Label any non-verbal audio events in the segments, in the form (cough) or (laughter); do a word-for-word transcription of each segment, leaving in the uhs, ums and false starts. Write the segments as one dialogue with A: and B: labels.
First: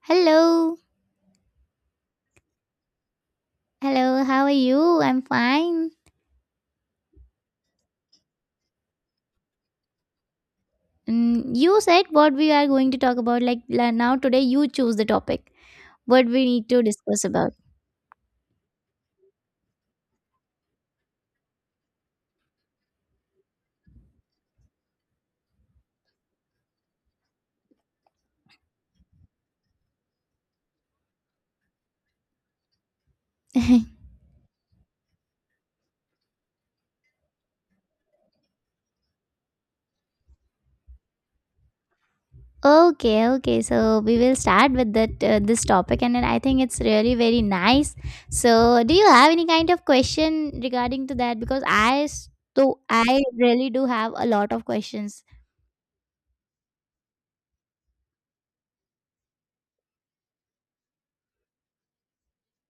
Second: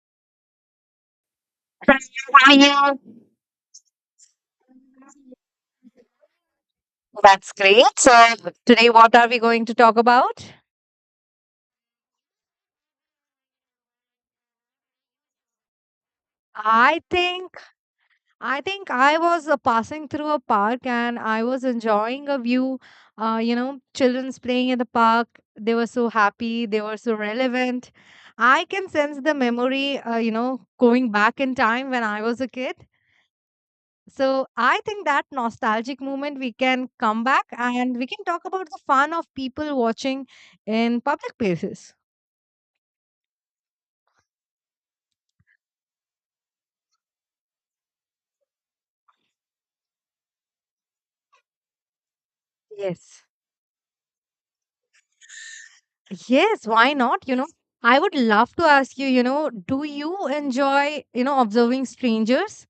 A: Hello,
B: Hi, yeah.
A: hello, how are you? I'm fine.
B: That's great. So today, what are we going to talk about?
A: Mm, you said what we are going to talk about, like la- now today, you choose the topic, what we need to
B: I
A: discuss about.
B: think I think I was uh, passing through a park and I was enjoying a view. Uh, you know, children's playing in the park. They were so happy. They were so relevant. I can sense the memory. Uh, you know, going back in time when I was a kid.
A: (laughs)
B: So I think that nostalgic moment we can come back and we can talk about the fun of people watching in public places.
A: Okay, okay, so we will start with that uh, this topic, and then I think it's really very nice. So, do you have any kind of question regarding to that? Because I, so I
B: Yes.
A: really do have a lot of questions.
B: Yes, why not? You know, I would love to ask you, you know, do you enjoy, you know, observing strangers?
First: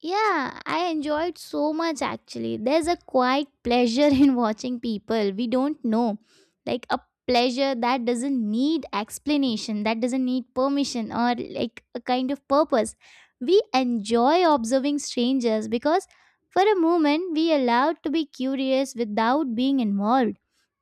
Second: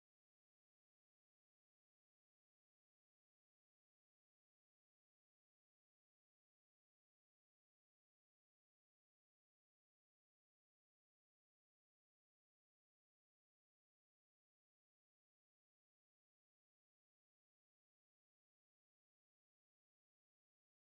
A: Yeah, I enjoyed so much actually. There's a quiet pleasure (laughs) in watching people we don't know. Like a pleasure that doesn't need explanation, that doesn't need permission or like a kind of purpose. We enjoy observing strangers because for a moment we allowed to be curious without being involved.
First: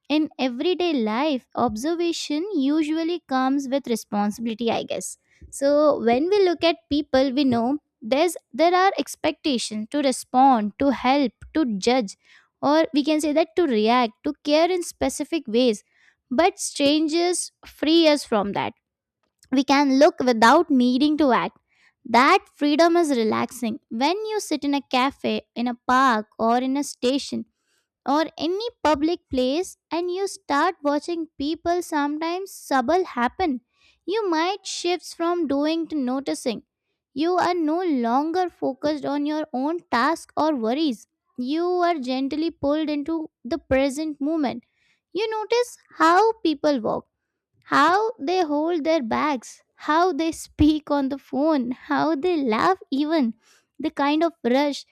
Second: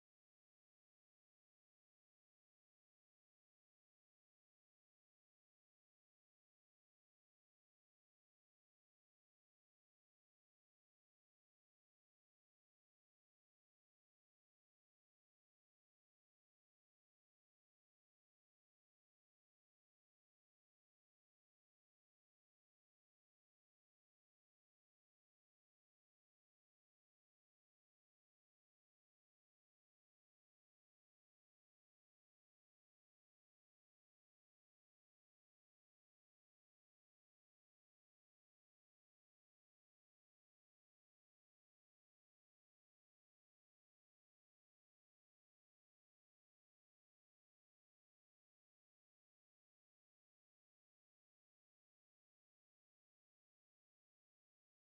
A: In everyday life, observation usually comes with responsibility, I guess. So when we look at people, we know there's there are expectations to respond, to help, to judge, or we can say that to react, to care in specific ways. But strangers free us from that. We can look without needing to act. That freedom is relaxing. When you sit in a cafe, in a park, or in a station, or any public place and you start watching people, sometimes subtle happen. You might shifts from doing to noticing. You are no longer focused on your own task or worries. You are gently pulled into the present moment. You notice how people walk, how they hold their bags, how they (laughs) speak on the phone, how they laugh, even the kind of rush,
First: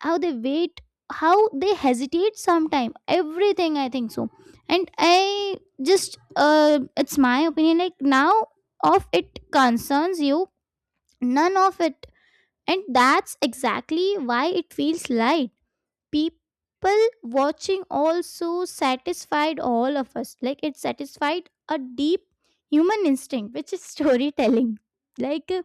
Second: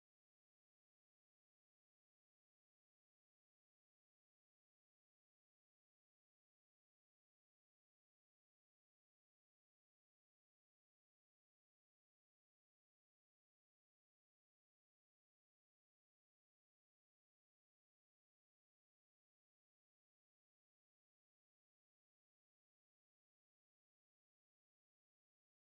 A: how they wait, how they hesitate sometime, everything I think so. And I just uh it's my opinion, like now of it concerns you, none of it, and that's exactly why it feels light. People watching also satisfied all of us, like it satisfied a deep human instinct which is (laughs) storytelling. like uh,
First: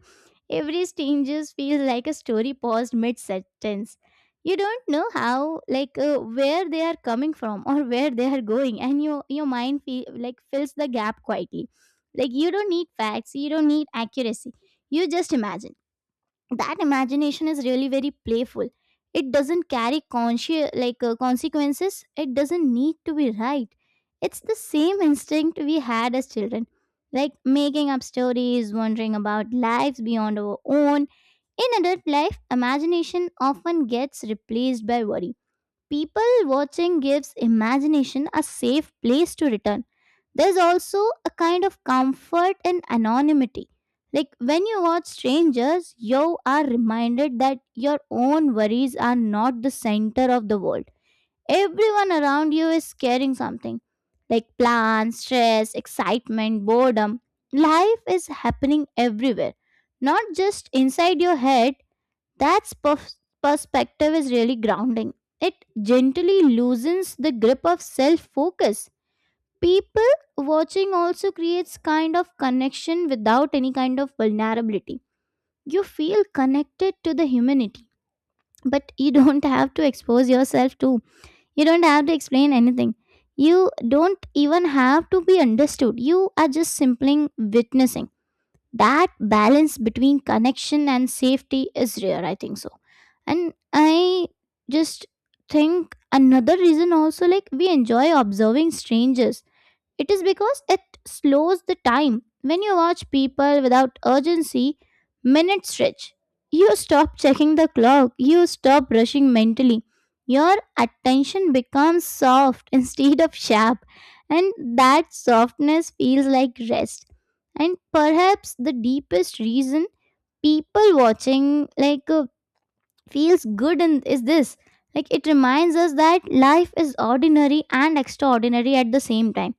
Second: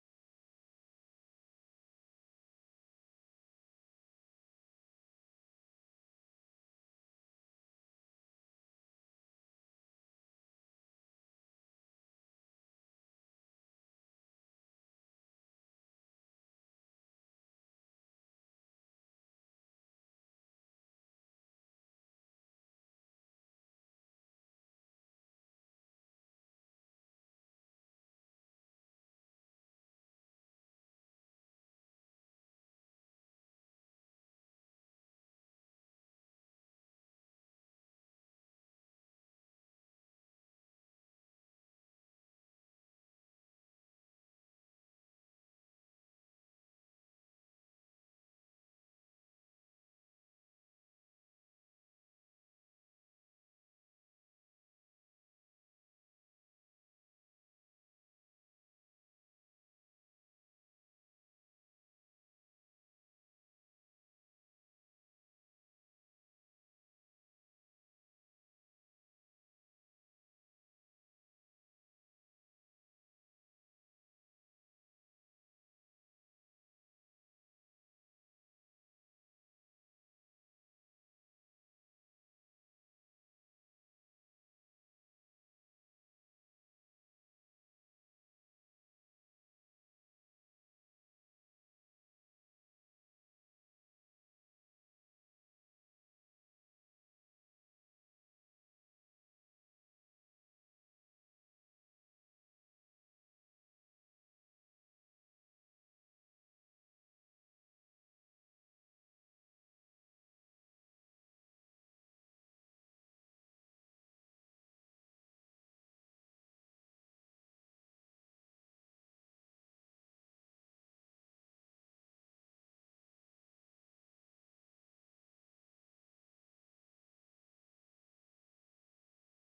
A: every changes feels like a story paused mid sentence. You don't know how like uh, where they are coming from or (laughs) where they are going, and your your mind feel, like fills the gap quietly. Like, you don't need facts, you don't need accuracy, you just imagine. That imagination is really very playful. It doesn't carry conscious like uh, consequences, it doesn't need to be right. It's the same instinct we had as children, like making up stories, wondering about lives beyond our own. In adult life imagination often gets replaced by worry. People watching gives imagination a safe place to return. There's also a kind of comfort in anonymity. Like when you watch strangers, you are reminded that your own worries are not the center of the world. Everyone around you is carrying something like plans, stress, excitement, boredom. Life is happening everywhere, not just inside your head. That's pers- perspective is really grounding. It gently loosens the grip of self focus. People watching also creates kind of connection without any kind of vulnerability. You feel connected to the humanity, but you don't (laughs) have to expose yourself to. You don't have to explain anything. You don't even have to be understood. You are just simply witnessing. That balance between connection and safety is rare, I think so. And i just think another reason also, like we enjoy observing strangers, it is because it slows the time. When you watch people without urgency, minutes stretch. You stop checking the clock, you stop rushing mentally. Your attention becomes soft (laughs) instead of sharp, and that softness feels like rest. And perhaps the deepest reason people watching like uh, feels good in is this, like it reminds us that life is ordinary and extraordinary at the same time.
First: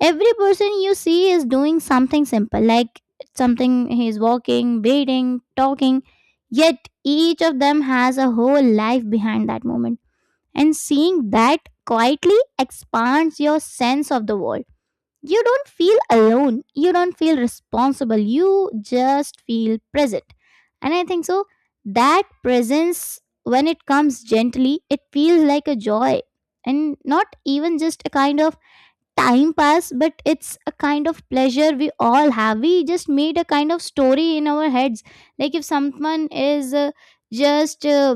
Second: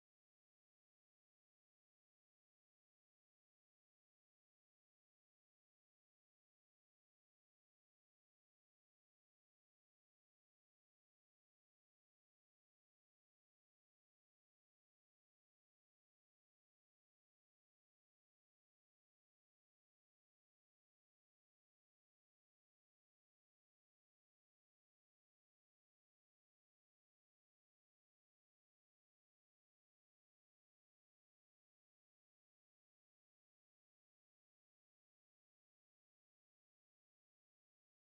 A: Every person you see is doing something simple, like something he's walking, breathing, talking, yet each of them has a whole life behind that moment. And seeing that quietly expands your sense of the world. You don't feel alone, you don't feel responsible, you just feel present. And I think so, that presence, when it comes gently, it feels like a joy, and not even just a kind of time pass, but it's a kind of pleasure we all have. We just made a kind of story in our heads. Like if someone is uh, just uh,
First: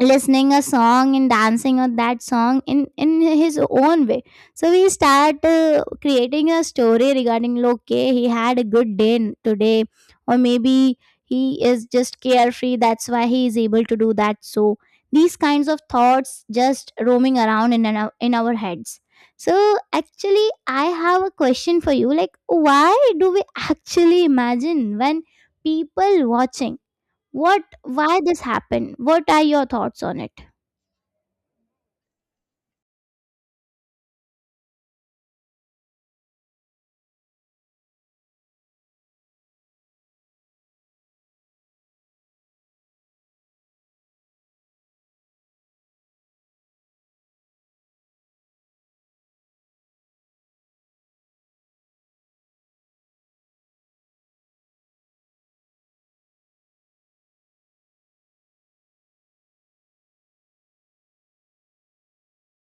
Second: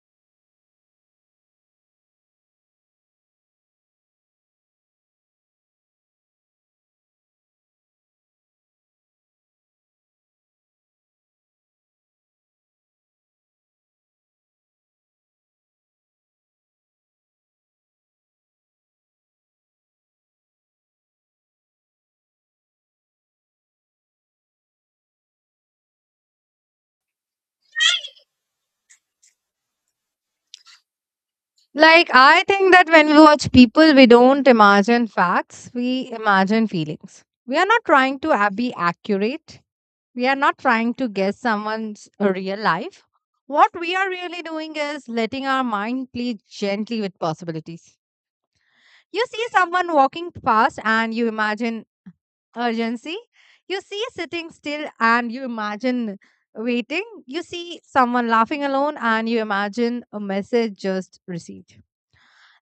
A: listening a song and dancing on that song in in his own way, so we start uh, creating a story regarding, okay, he had a good day n- today, or maybe he is just carefree, that's why he is able to do that. So these kinds of thoughts just roaming around in our, in our heads. So actually I have a question for you, like why do we actually imagine when people watching, what, why this happened, what are your thoughts on it?
B: Like, I think that when we watch people, we don't imagine facts, we imagine feelings. We are not trying to a- be accurate, we are not trying to guess someone's uh, real life. What we are really doing is letting our mind play gently with possibilities. You see someone walking past and you imagine urgency. You see sitting still and you imagine waiting. You see someone laughing alone and you imagine a message just received.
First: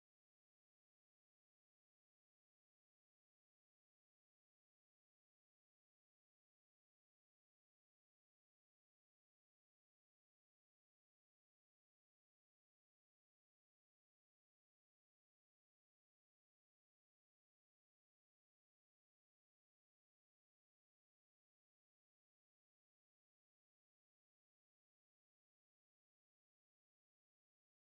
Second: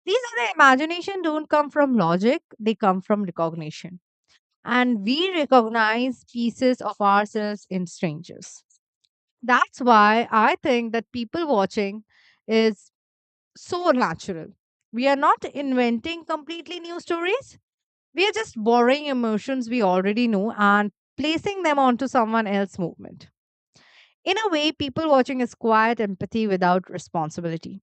B: These are the imagination don't come from logic, they come from recognition. And we recognize pieces of ourselves in strangers. That's why I think that people watching is so natural. We are not inventing completely new stories, we are just borrowing emotions we already know and placing them onto someone else's movement. In a way, people watching is quiet empathy without responsibility.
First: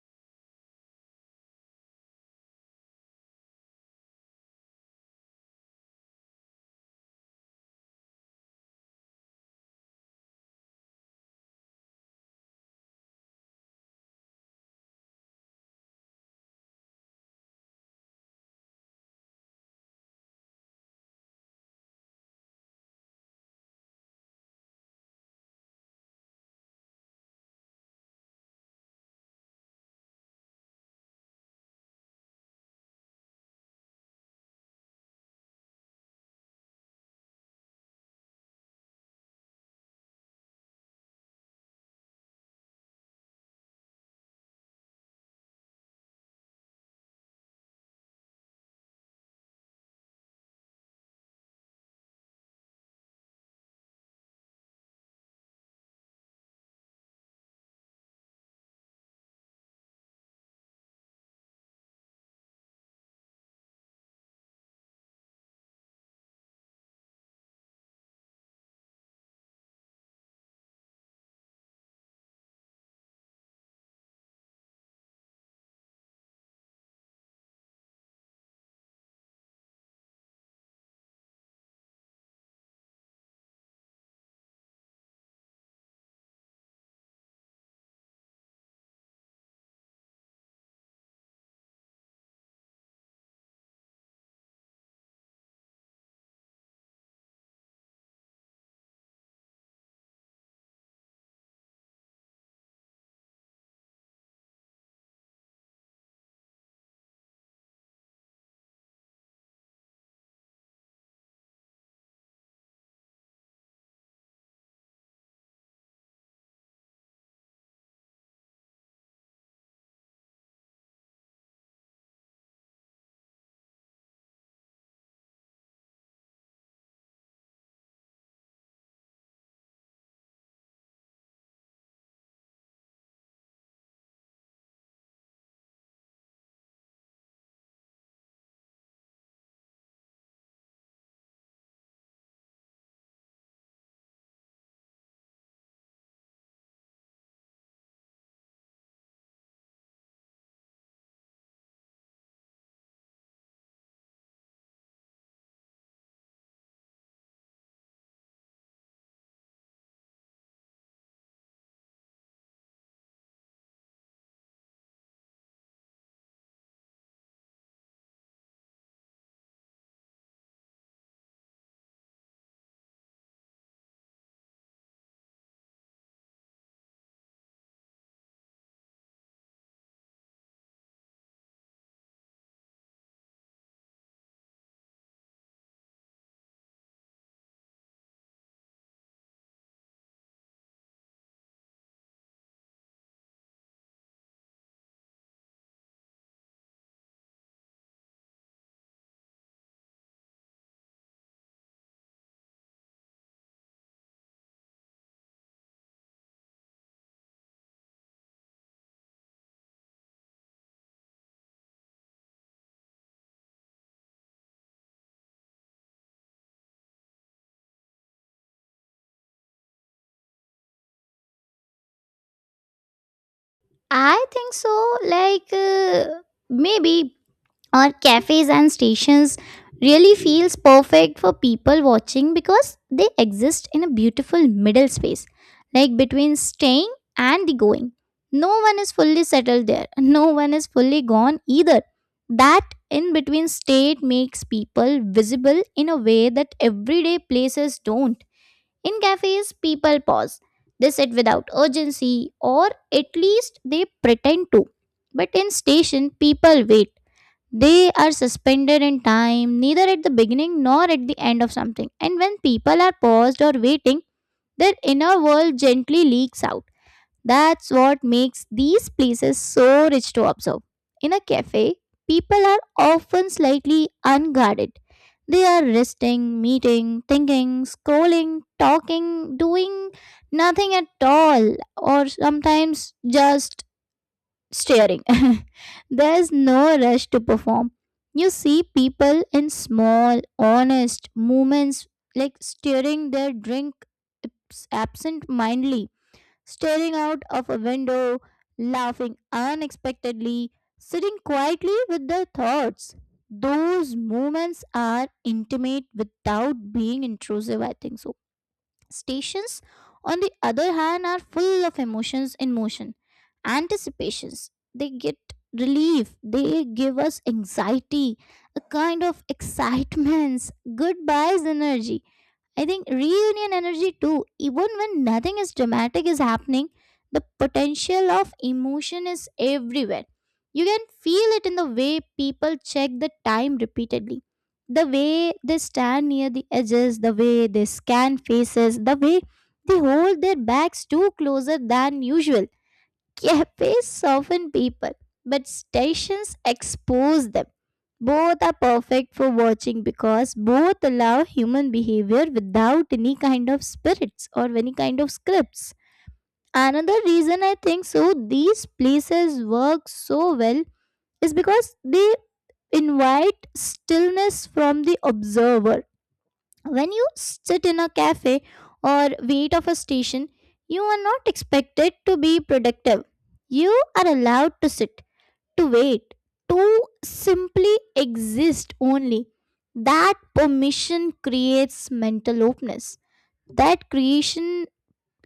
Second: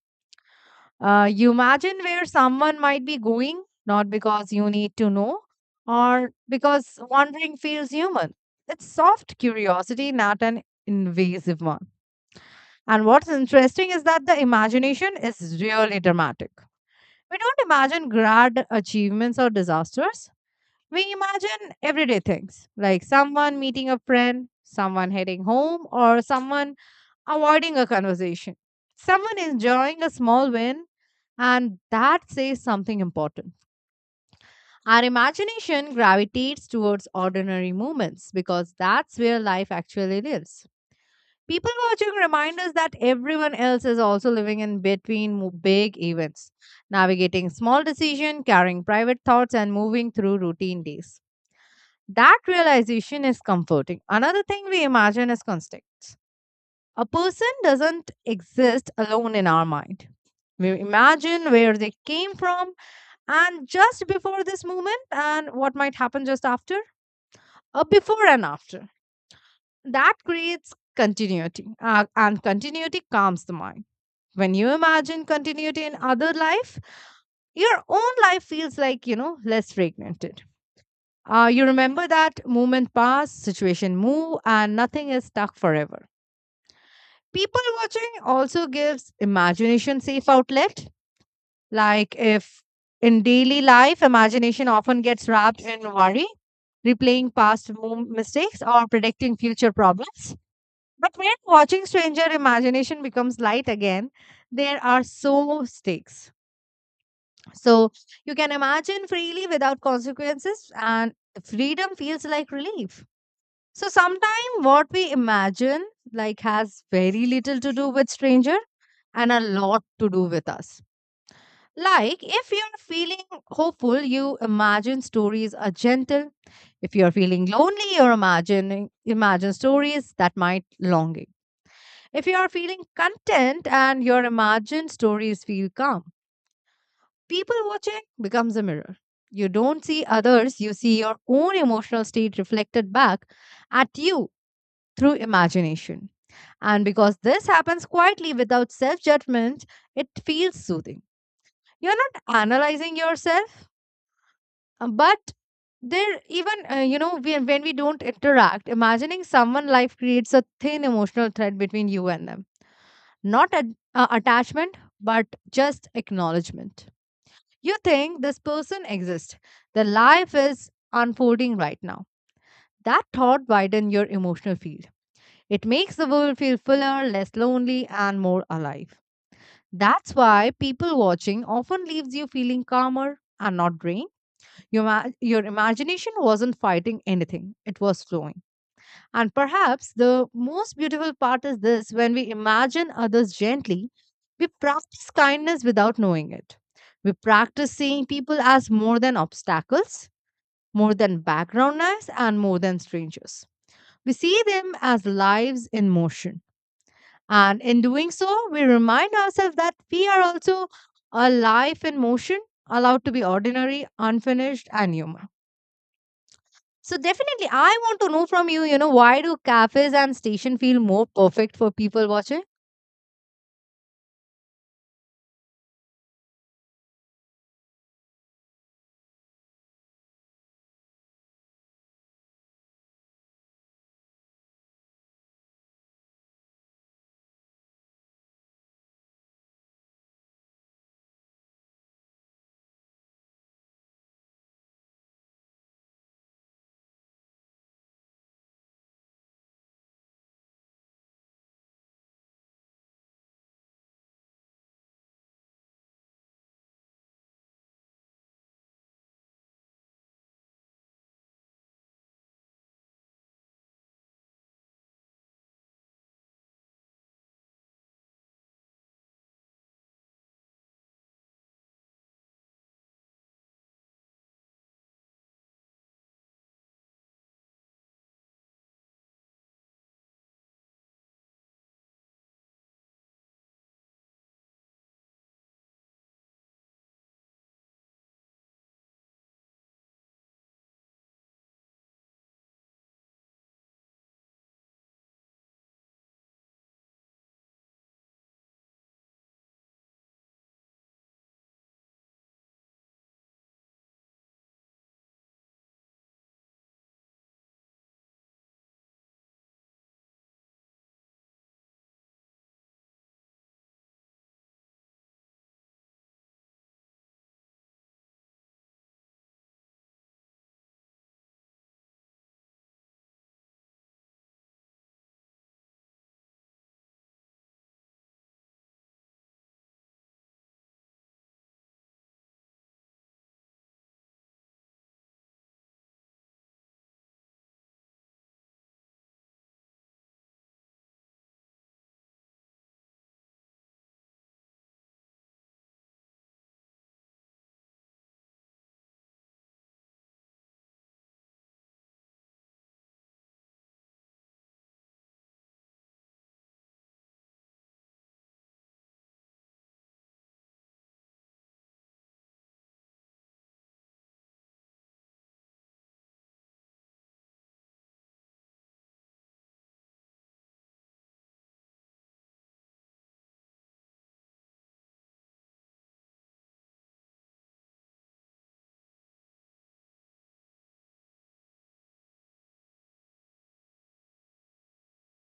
B: Uh, you imagine where someone might be going, not because you need to know, or because wondering feels human. It's soft curiosity, not an invasive one. And what's interesting is that the imagination is really dramatic. We don't imagine grand achievements or disasters. We imagine everyday things like someone meeting a friend, someone heading home, or someone avoiding a conversation. Someone enjoying a small win, and that says something important. Our imagination gravitates towards ordinary moments because that's where life actually lives. People watching remind us that everyone else is also living in between mo- big events, navigating small decisions, carrying private thoughts, and moving through routine days. That realization is comforting. Another thing we imagine is context. A person doesn't exist alone in our mind. We imagine where they came from and just before this moment and what might happen just after, a before and after. That creates continuity uh, and continuity calms the mind. When you imagine continuity in other life, your own life feels, like, you know, less fragmented. Uh, you remember that moment pass, situation move, and nothing is stuck forever. People watching also gives imagination safe outlet. Like if in daily life, imagination often gets wrapped in worry, replaying past mo- mistakes or predicting future problems. But when watching stranger, imagination becomes light again. There are so stakes. So you can imagine freely without consequences, and freedom feels like relief. So sometimes what we imagine like has very little to do with stranger and a lot to do with us. Like if you're feeling hopeful, you imagine stories are gentle. If you're feeling lonely, you're imagining imagine stories that might longing. If you are feeling content and your imagined stories feel calm, people watching becomes a mirror. You don't see others, you see your own emotional state reflected back at you through imagination. And because this happens quietly without self judgment, it feels soothing. You're not analyzing yourself, uh, but there, even, uh, you know, when when we don't interact, imagining someone life creates a thin emotional thread between you and them. Not a, uh, attachment, but just acknowledgement. You think this person exists, their life is unfolding right now. That thought widens your emotional field. It makes the world feel fuller, less lonely, and more alive. That's why people watching often leaves you feeling calmer and not drained. Your, ma- your imagination wasn't fighting anything, it was flowing. And perhaps the most beautiful part is this: when we imagine others gently, we practice kindness without knowing it. We practice seeing people as more than obstacles, more than background noise, and more than strangers. We see them as lives in motion and in doing so, we remind ourselves that we are also a life in motion, allowed to be ordinary, unfinished, and human. So definitely, I want to know from you, you know, why do cafes and station feel more perfect for people watching?
A: I think so. Like uh, maybe our cafes and stations really feels perfect for people watching because they exist in a beautiful middle space, like between staying and the going. No one is fully settled there. (laughs) No one is fully gone either. That in between state makes people visible in a way that everyday places don't. In cafes, people pause. They sit without urgency, or at least they pretend to. But in station, people wait. They are suspended in time, neither at the beginning nor at the end of something. And when people are paused or waiting, their inner world gently leaks out. That's what makes these places so rich to observe. In a cafe, people are often slightly unguarded. They are resting, meeting, thinking, scrolling, talking, doing nothing at all, or sometimes just staring. (laughs) There's no rush to perform. You see people in small, honest movements, like stirring their drink absent mindedly, staring out of a window, laughing unexpectedly, sitting quietly with their thoughts. Those moments are intimate without being intrusive, I think so. Stations, on the other hand, are full of emotions in motion, anticipations. They get relief, they give us anxiety, a kind of excitements, goodbyes energy, I think reunion energy too. Even when nothing is dramatic is happening, the potential of emotion is everywhere. You can feel it in the way people check the time repeatedly, the way they stand near the edges, the way they scan faces, the way they hold their backs too closer than usual. Cafes soften people, but stations expose them. Both are perfect for watching because both allow human behavior without any kind of spirits or any kind of scripts. Another reason I think so these places work so well is because they invite stillness from the observer. When you sit in a cafe or wait of a station, you are not expected to be productive. You are allowed to sit, to wait, to simply exist only. That permission creates mental openness. That creation,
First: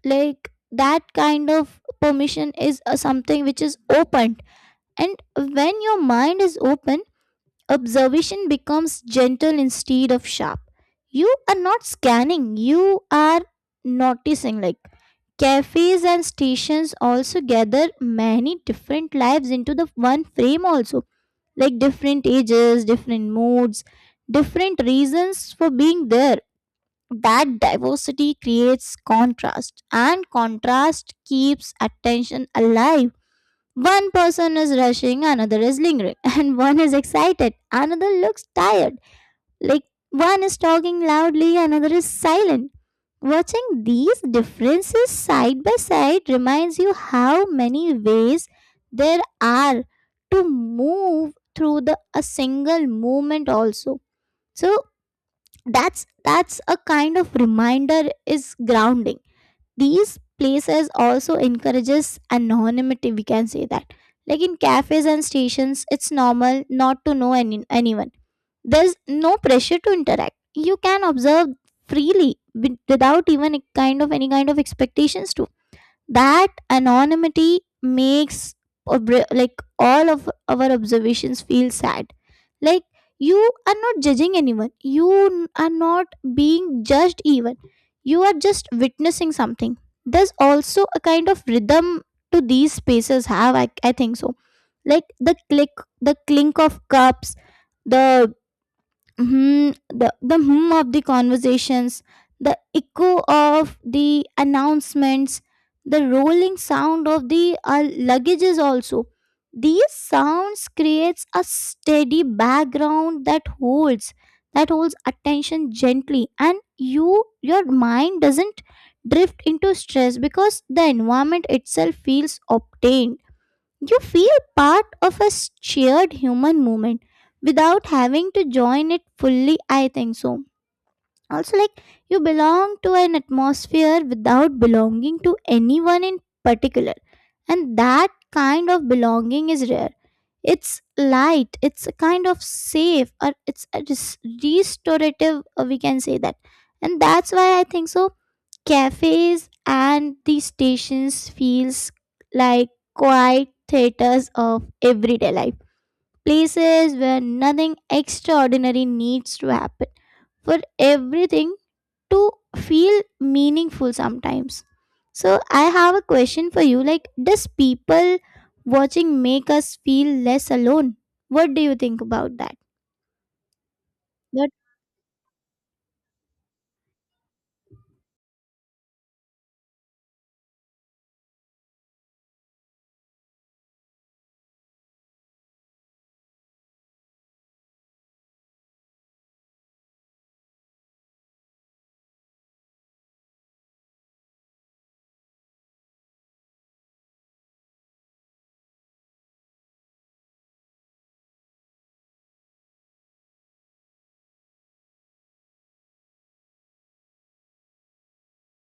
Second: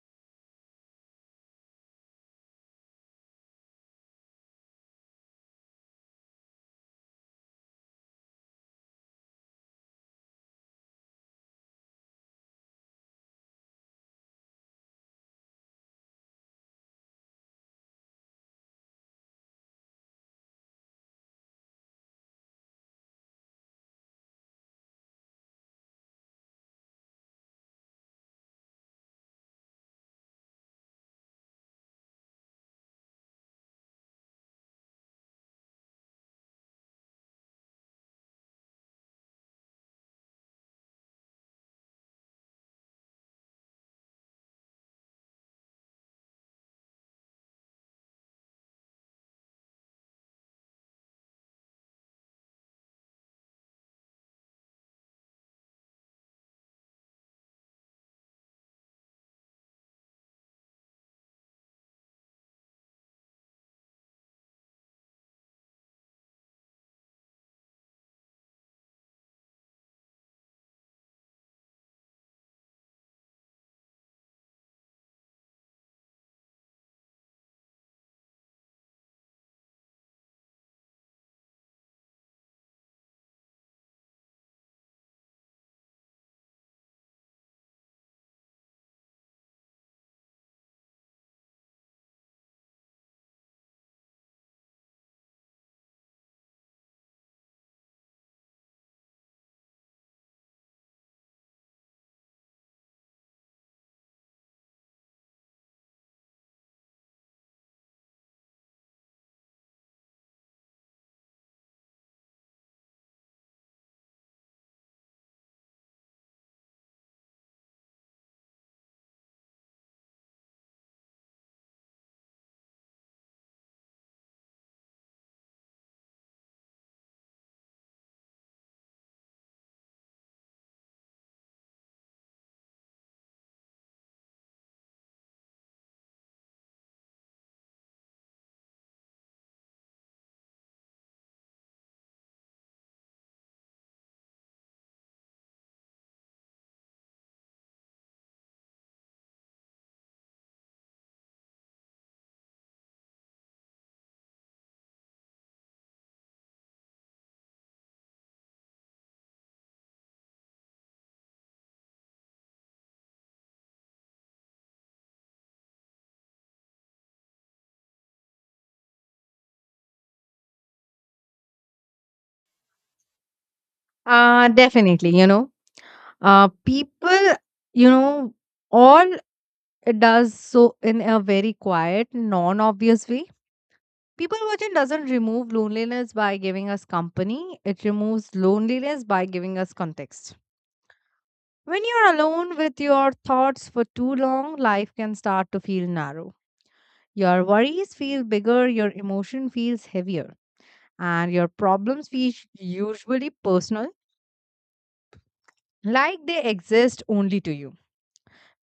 A: like that kind of permission, is uh, something which is opened. And when your mind is open, observation becomes gentle instead of sharp. You are not scanning, you are noticing. Like cafes and stations also gather many different lives into the one frame, also like different ages, different moods, different reasons for being there. That diversity creates contrast, and contrast keeps attention alive. One person is rushing, another is lingering, (laughs) and one is excited, another looks tired, like one is talking loudly, another is silent. Watching these differences side by side reminds you how many ways there are to move through the a single movement also. So that's that's a kind of reminder is grounding. These places also encourages anonymity, we can say that. Like in cafes and stations it's normal not to know any, anyone. There's no pressure to interact. You can observe freely with- without even a kind of any kind of expectations too. That anonymity makes obr- like all of our observations feel sad. Like you are not judging anyone. You n- are not being judged even. You are just witnessing something. There's also a kind of rhythm to these spaces have I, I think so, like the click, the clink of cups, the Hmm, the, the hum of the conversations, the echo of the announcements, the rolling sound of the uh, luggages also. These sounds creates a steady background that holds that holds attention gently, and you your mind doesn't drift into stress because the environment itself feels obtained. You feel part of a shared human movement without having to join it fully, I think so. Also, like you belong to an atmosphere without belonging to anyone in particular, and that kind of belonging is rare. It's light, it's a kind of safe, or it's a res- restorative, uh, we can say that. And that's why I think so cafes and the stations feels like quiet theaters of everyday life. Places where nothing extraordinary needs to happen for everything to feel meaningful sometimes. So I have a question for you, like does people watching make us feel less alone? What do you think about that?
B: Uh,
A: But
B: definitely, you know, uh, people, you know, all it does so in a very quiet, non-obvious way. People watching doesn't remove loneliness by giving us company. It removes loneliness by giving us context. When you're alone with your thoughts for too long, life can start to feel narrow. Your worries feel bigger, your emotion feels heavier, and your problems feel usually personal, like they exist only to you.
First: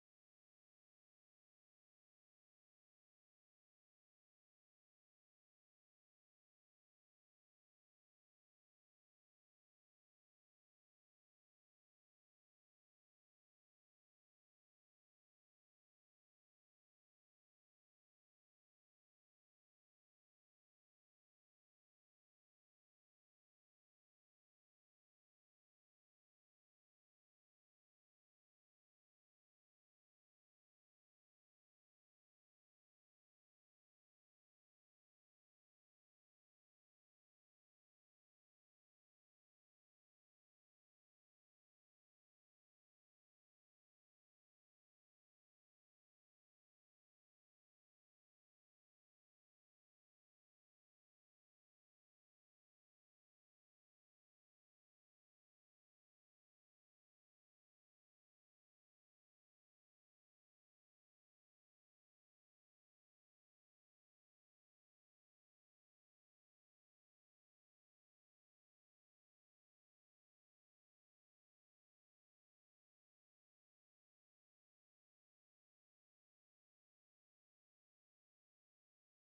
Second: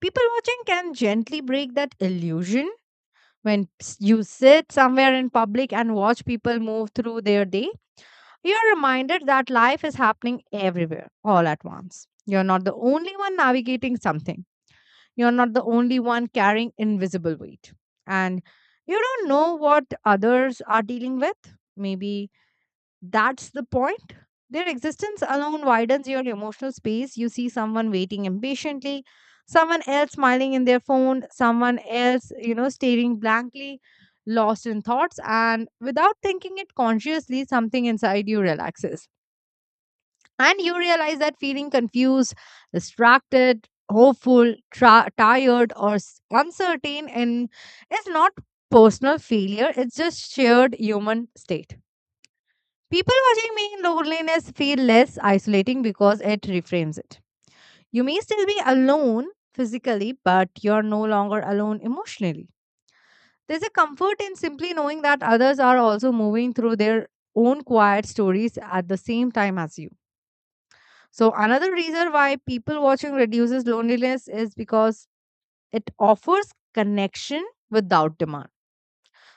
B: People watching can gently break that illusion. When s- you sit somewhere in public and watch people move through their day, you're reminded that life is happening everywhere all at once. You're not the only one navigating something. You're not the only one carrying invisible weight. And you don't know what others are dealing with. Maybe that's the point. Their existence alone widens your emotional space. You see someone waiting impatiently, someone else smiling in their phone, someone else, you know, staring blankly, lost in thoughts, and without thinking it consciously, something inside you relaxes and you realize that feeling confused, distracted, hopeful, tra- tired, or s- uncertain and is not personal failure, it's just shared human state. People watching me in loneliness feel less isolating because it reframes it. You may still be alone physically, but you're no longer alone emotionally. There's a comfort in simply knowing that others are also moving through their own quiet stories at the same time as you. So, another reason why people watching reduces loneliness is because it offers connection without demand.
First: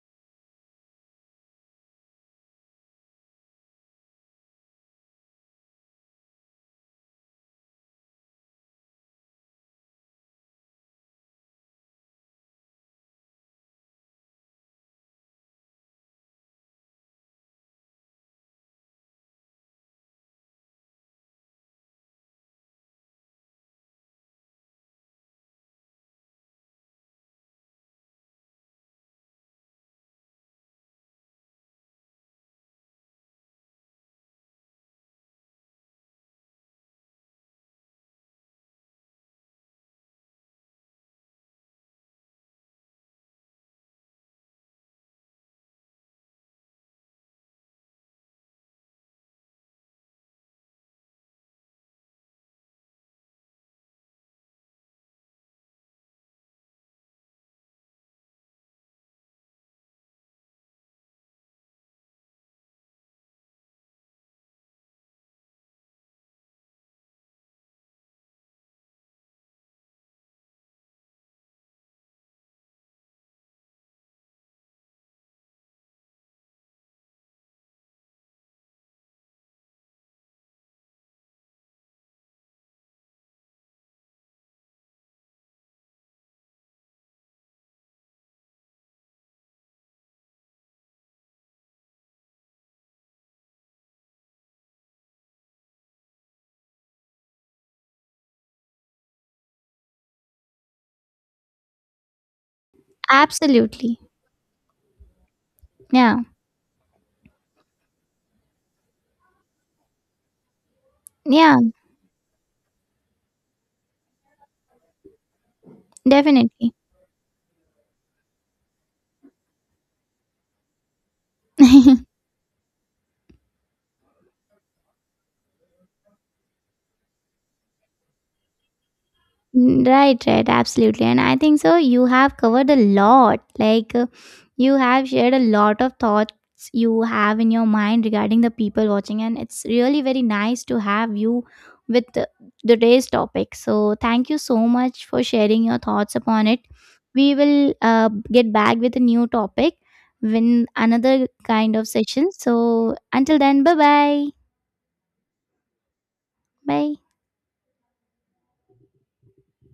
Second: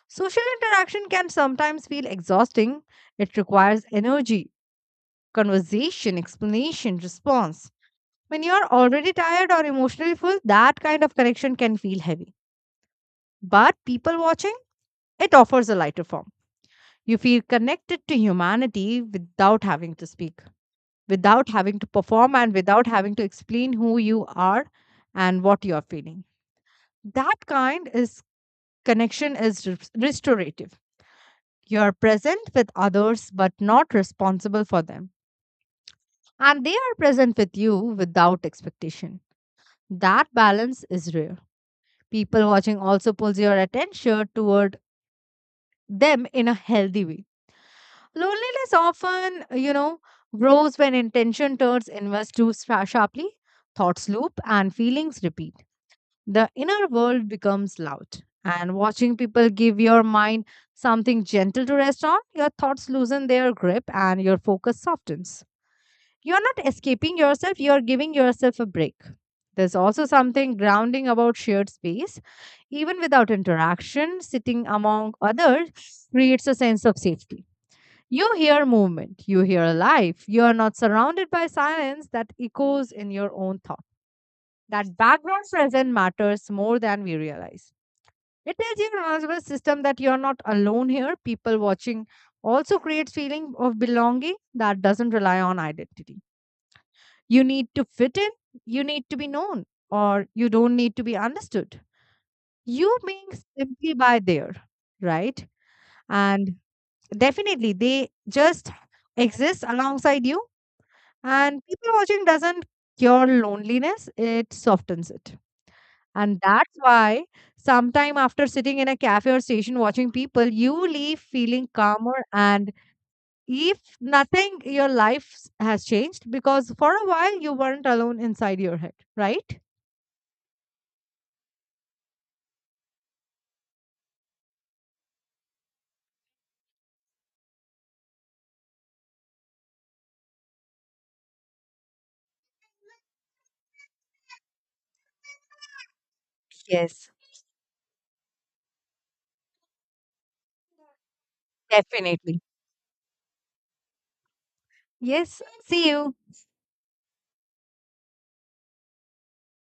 B: Social interaction can sometimes feel exhausting, it requires energy, conversation, explanation, response. When you're already tired or emotionally full, that kind of connection can feel heavy. But people watching, it offers a lighter form. You feel connected to humanity without having to speak, without having to perform and without having to explain who you are and what you are feeling. That kind is connection is res- restorative. You are present with others but not responsible for them. And they are present with you without expectation. That balance is rare. People watching also pulls your attention toward them in a healthy way. Loneliness often, you know, grows when intention turns inwards too sha- sharply, thoughts loop, and feelings repeat. The inner world becomes loud, and watching people give your mind something gentle to rest on, your thoughts loosen their grip and your focus softens. You are not escaping yourself, you are giving yourself a break. There's also something grounding about shared space. Even without interaction, sitting among others creates a sense of safety. You hear movement, you hear life, you are not surrounded by silence that echoes in your own thought. That background present matters more than we realize. It tells your nervous system that you're not alone here. People watching also creates feeling of belonging that doesn't rely on identity. You need to fit in, you need to be known, or you don't need to be understood. You being simply
A: absolutely.
B: by there, right?
A: Yeah.
B: And definitely they just exist alongside you. And
A: Yeah,
B: people watching doesn't cure loneliness, it softens it. And that's
A: definitely.
B: why sometime after sitting in a cafe or station watching people, you leave feeling
A: (laughs)
B: calmer. And if nothing, your life s- has changed because for a while you weren't alone inside your head, right?
A: Mm, right, right, absolutely. And I think so, you have covered a lot. Like, uh, you have shared a lot of thoughts you have in your mind regarding the people watching, and it's really very nice to have you with the, today's topic. So, thank you so much for sharing your thoughts upon it.
B: Yes,
A: We will uh, get back with a new topic when another kind of session.
B: definitely.
A: So, until then, bye bye.
B: Yes. See you.
A: Bye.